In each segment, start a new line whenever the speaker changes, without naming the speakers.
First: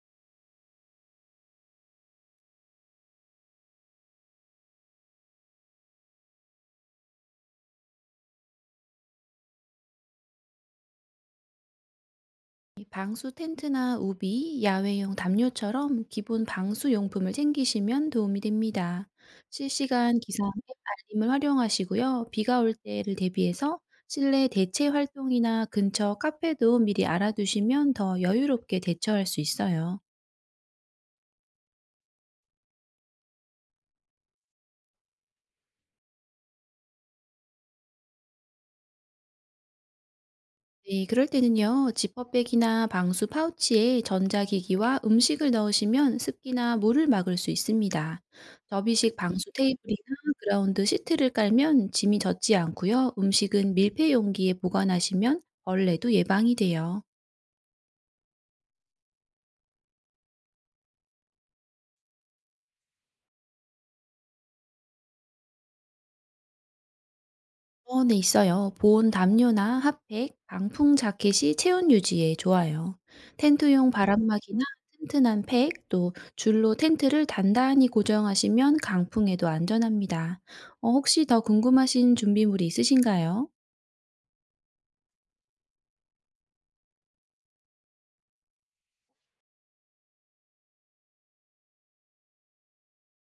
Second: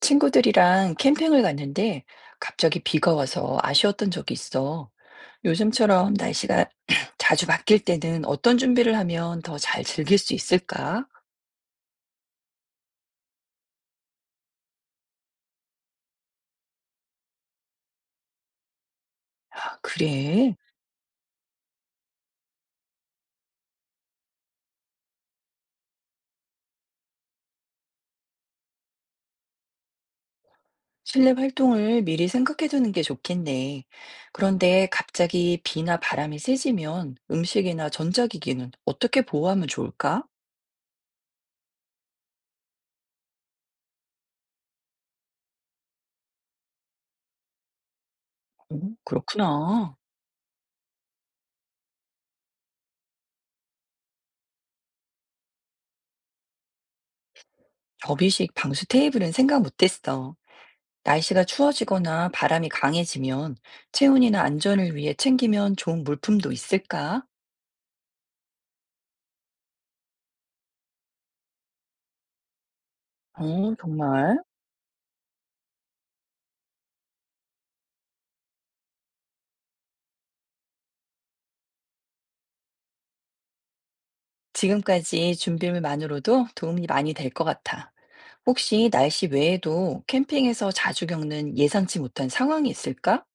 친구들이랑 캠핑을 갔는데 갑자기 비가 와서 아쉬웠던 적이 있어. 요즘처럼 날씨가 자주 바뀔 때는 어떤 준비를 하면 더 잘 즐길 수 있을까?
방수 텐트나 우비, 야외용 담요처럼 기본 방수 용품을 챙기시면 도움이 됩니다.
아,
실시간 기상
그래.
앱 알림을 활용하시고요. 비가 올 때를 대비해서 실내 대체 활동이나 근처 카페도 미리 알아두시면 더 여유롭게 대처할 수 있어요.
실내 활동을 미리 생각해 두는 게 좋겠네. 그런데 갑자기 비나 바람이 세지면 음식이나 전자기기는 어떻게 보호하면 좋을까?
네, 그럴 때는요, 지퍼백이나 방수 파우치에 전자기기와 음식을 넣으시면 습기나 물을 막을 수 있습니다.
오,
접이식 방수
그렇구나.
테이블이나 그라운드 시트를 깔면 짐이 젖지 않고요, 음식은 밀폐 용기에 보관하시면 벌레도 예방이 돼요.
접이식 방수 테이블은 생각 못했어. 날씨가 추워지거나 바람이 강해지면 체온이나 안전을 위해 챙기면 좋은 물품도 있을까?
보온에 있어요. 보온 담요나 핫팩, 방풍 자켓이 체온 유지에 좋아요.
어,
텐트용
정말?
바람막이나 튼튼한 팩, 또 줄로 텐트를 단단히 고정하시면 강풍에도 안전합니다. 혹시 더 궁금하신 준비물이 있으신가요?
지금까지 준비물만으로도 도움이 많이 될 것 같아. 혹시 날씨 외에도 캠핑에서 자주 겪는 예상치 못한 상황이 있을까?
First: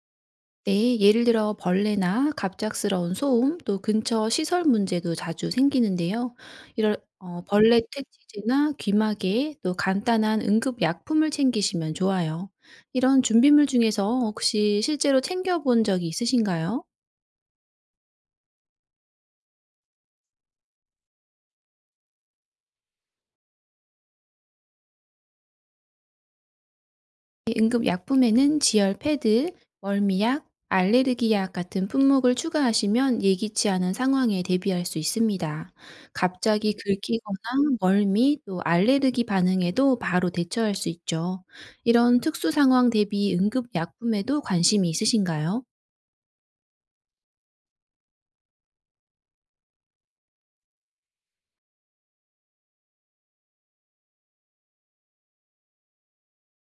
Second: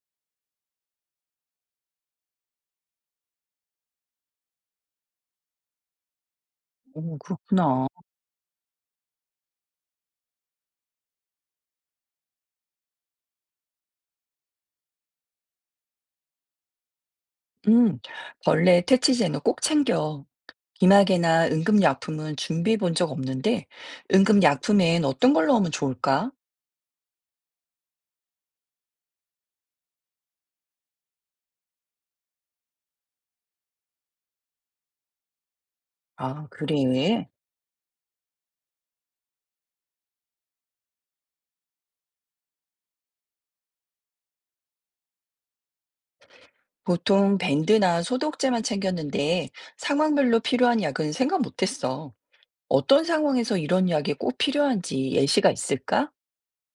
네, 예를 들어 벌레나 갑작스러운 소음, 또 근처 시설 문제도 자주 생기는데요.
오,
벌레
그렇구나.
퇴치제나 귀마개, 또 간단한 응급 약품을 챙기시면 좋아요. 이런 준비물 중에서 혹시 실제로 챙겨본 적이 있으신가요?
음, 벌레 퇴치제는 꼭 챙겨. 비마개나 응급약품은 준비해 본 적 없는데, 응급약품엔 어떤 걸 넣으면 좋을까?
응급약품에는 지열 패드, 멀미약, 알레르기약 같은 품목을 추가하시면 예기치 않은 상황에 대비할 수 있습니다.
아,
갑자기
그래.
긁히거나 멀미 또 알레르기 반응에도 바로 대처할 수 있죠. 이런 특수 상황 대비 응급약품에도 관심이 있으신가요?
보통 밴드나 소독제만 챙겼는데 상황별로 필요한 약은 생각 못했어. 어떤 상황에서 이런 약이 꼭 필요한지 예시가 있을까?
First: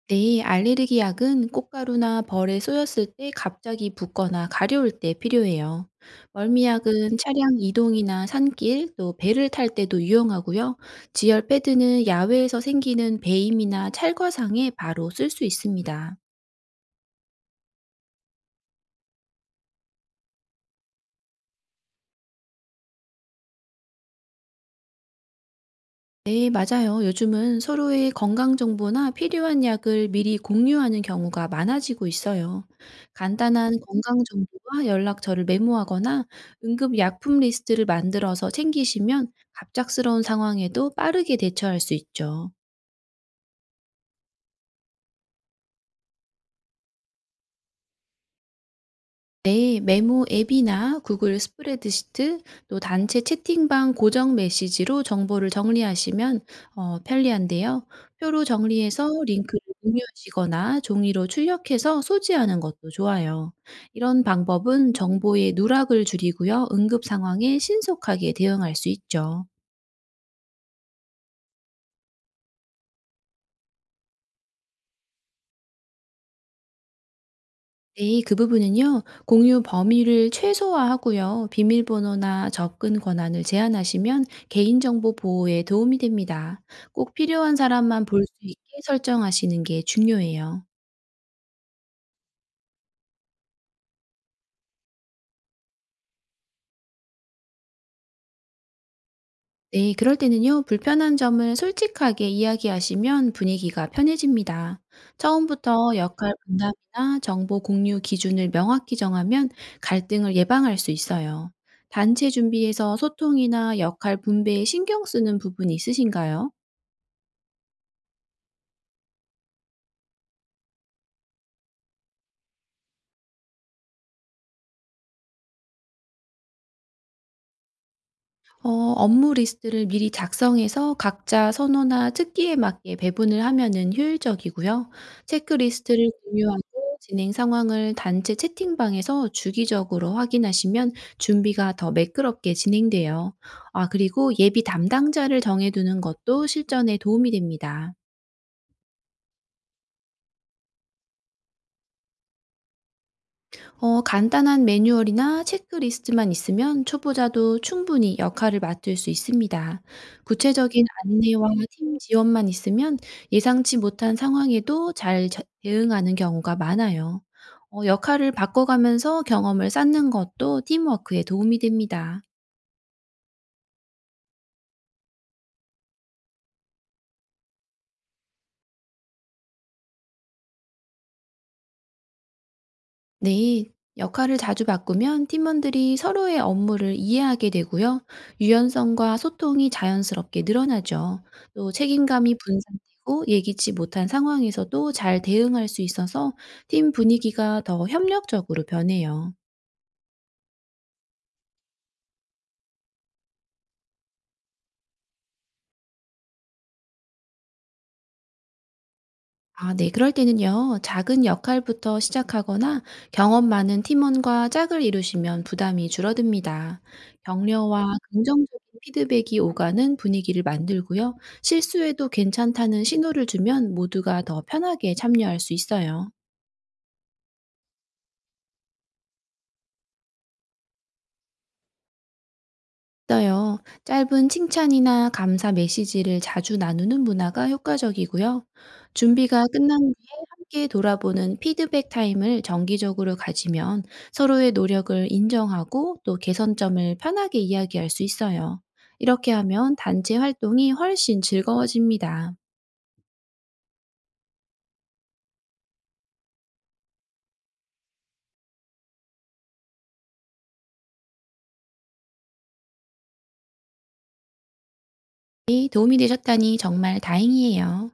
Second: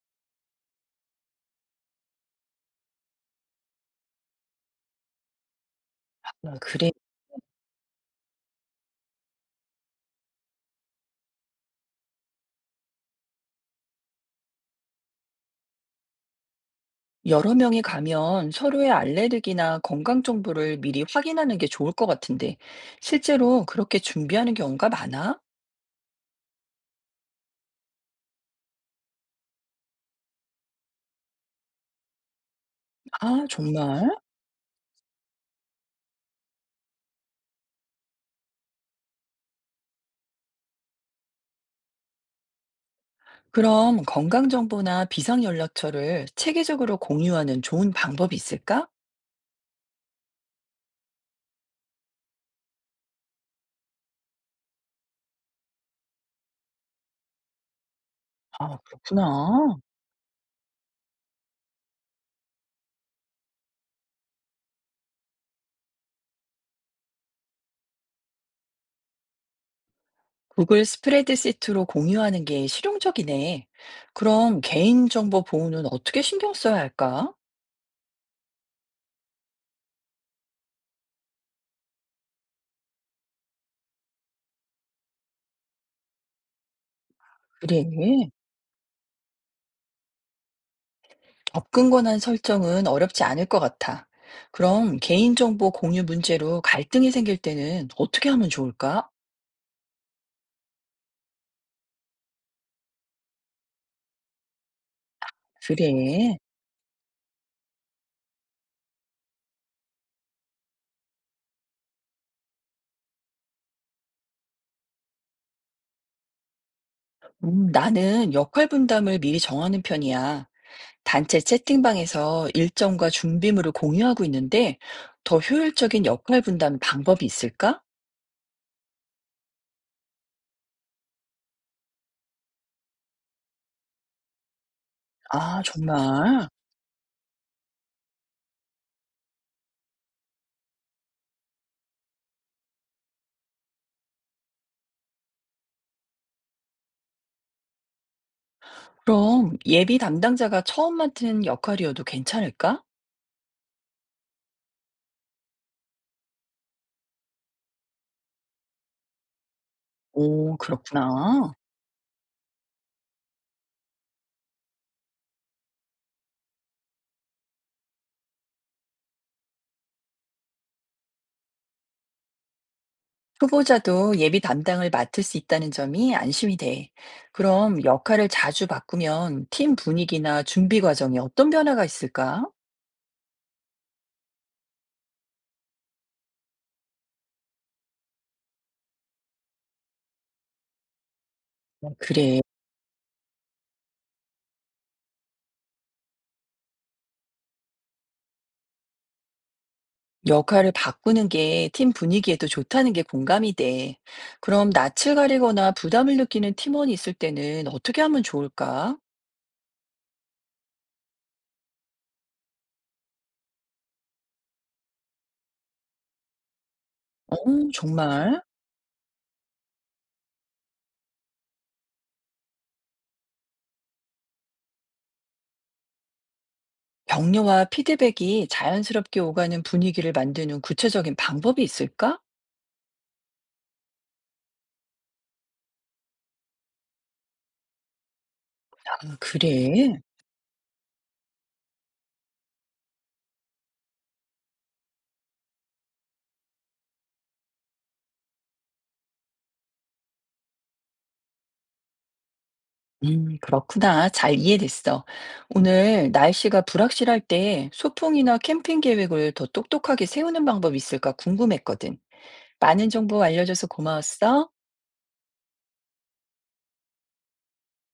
네, 알레르기 약은 꽃가루나 벌에 쏘였을 때 갑자기 붓거나 가려울 때 필요해요.
아 그래.
멀미약은 차량 이동이나 산길, 또 배를 탈 때도 유용하고요. 지열 패드는 야외에서 생기는 배임이나 찰과상에 바로 쓸 수 있습니다.
여러 명이 가면 서로의 알레르기나 건강 정보를 미리 확인하는 게 좋을 것 같은데, 실제로 그렇게 준비하는 경우가 많아?
네, 맞아요. 요즘은 서로의 건강 정보나 필요한 약을 미리 공유하는 경우가 많아지고 있어요.
아,
간단한
정말?
건강 정보와 연락처를 메모하거나 응급 약품 리스트를 만들어서 챙기시면 갑작스러운 상황에도 빠르게 대처할 수 있죠.
그럼 건강 정보나 비상 연락처를 체계적으로 공유하는 좋은 방법이 있을까?
네, 메모 앱이나 구글 스프레드시트, 또 단체 채팅방 고정 메시지로 정보를 정리하시면 편리한데요. 표로
아,
정리해서 링크를
그렇구나.
공유하시거나 종이로 출력해서 소지하는 것도 좋아요. 이런 방법은 정보의 누락을 줄이고요. 응급 상황에 신속하게 대응할 수 있죠.
구글 스프레드시트로 공유하는 게 실용적이네. 그럼 개인정보 보호는 어떻게 신경 써야 할까?
네, 그 부분은요, 공유 범위를 최소화하고요, 비밀번호나 접근 권한을 제한하시면 개인정보 보호에 도움이 됩니다. 꼭 필요한
그래.
사람만 볼 수 있게 설정하시는 게 중요해요.
접근 권한 설정은 어렵지 않을 것 같아. 그럼 개인정보 공유 문제로 갈등이 생길 때는 어떻게 하면 좋을까?
네, 그럴 때는요, 불편한 점을 솔직하게 이야기하시면 분위기가 편해집니다. 처음부터
그래.
역할 분담이나 정보 공유 기준을 명확히 정하면 갈등을 예방할 수 있어요. 단체 준비에서 소통이나 역할 분배에 신경 쓰는 부분이 있으신가요?
나는 역할 분담을 미리 정하는 편이야. 단체 채팅방에서 일정과 준비물을 공유하고 있는데 더 효율적인 역할 분담 방법이 있을까?
어 업무 리스트를 미리 작성해서 각자 선호나 특기에 맞게 배분을 하면은 효율적이고요.
아,
체크리스트를
정말.
공유하고 진행 상황을 단체 채팅방에서 주기적으로 확인하시면 준비가 더 매끄럽게 진행돼요. 아 그리고 예비 담당자를 정해두는 것도 실전에 도움이 됩니다.
그럼 예비 담당자가 처음 맡은 역할이어도 괜찮을까?
간단한 매뉴얼이나 체크리스트만 있으면 초보자도 충분히 역할을 맡을 수 있습니다.
오,
구체적인 안내와
그렇구나.
팀 지원만 있으면 예상치 못한 상황에도 잘 대응하는 경우가 많아요. 역할을 바꿔가면서 경험을 쌓는 것도 팀워크에 도움이 됩니다.
후보자도 예비 담당을 맡을 수 있다는 점이 안심이 돼. 그럼 역할을 자주 바꾸면 팀 분위기나 준비 과정에 어떤 변화가 있을까?
네, 역할을 자주 바꾸면 팀원들이 서로의 업무를 이해하게 되고요. 유연성과 소통이 자연스럽게 늘어나죠. 또
어,
책임감이
그래.
분산되고 예기치 못한 상황에서도 잘 대응할 수 있어서 팀 분위기가 더 협력적으로 변해요.
역할을 바꾸는 게 팀 분위기에도 좋다는 게 공감이 돼. 그럼 낯을 가리거나 부담을 느끼는 팀원이 있을 때는 어떻게 하면 좋을까?
아 네. 그럴 때는요. 작은 역할부터 시작하거나 경험 많은 팀원과 짝을 이루시면 부담이 줄어듭니다.
어,
격려와
정말?
긍정적인 피드백이 오가는 분위기를 만들고요. 실수해도 괜찮다는 신호를 주면 모두가 더 편하게 참여할 수 있어요.
격려와 피드백이 자연스럽게 오가는 분위기를 만드는 구체적인 방법이 있을까?
있어요. 짧은 칭찬이나 감사 메시지를 자주 나누는 문화가 효과적이고요.
아,
준비가 끝난
그래.
뒤에 함께 돌아보는 피드백 타임을 정기적으로 가지면 서로의 노력을 인정하고 또 개선점을 편하게 이야기할 수 있어요. 이렇게 하면 단체 활동이 훨씬 즐거워집니다.
그렇구나. 잘 이해됐어. 오늘 날씨가 불확실할 때 소풍이나 캠핑 계획을 더 똑똑하게 세우는 방법이 있을까 궁금했거든. 많은 정보 알려줘서 고마웠어.
이 도움이 되셨다니 정말 다행이에요.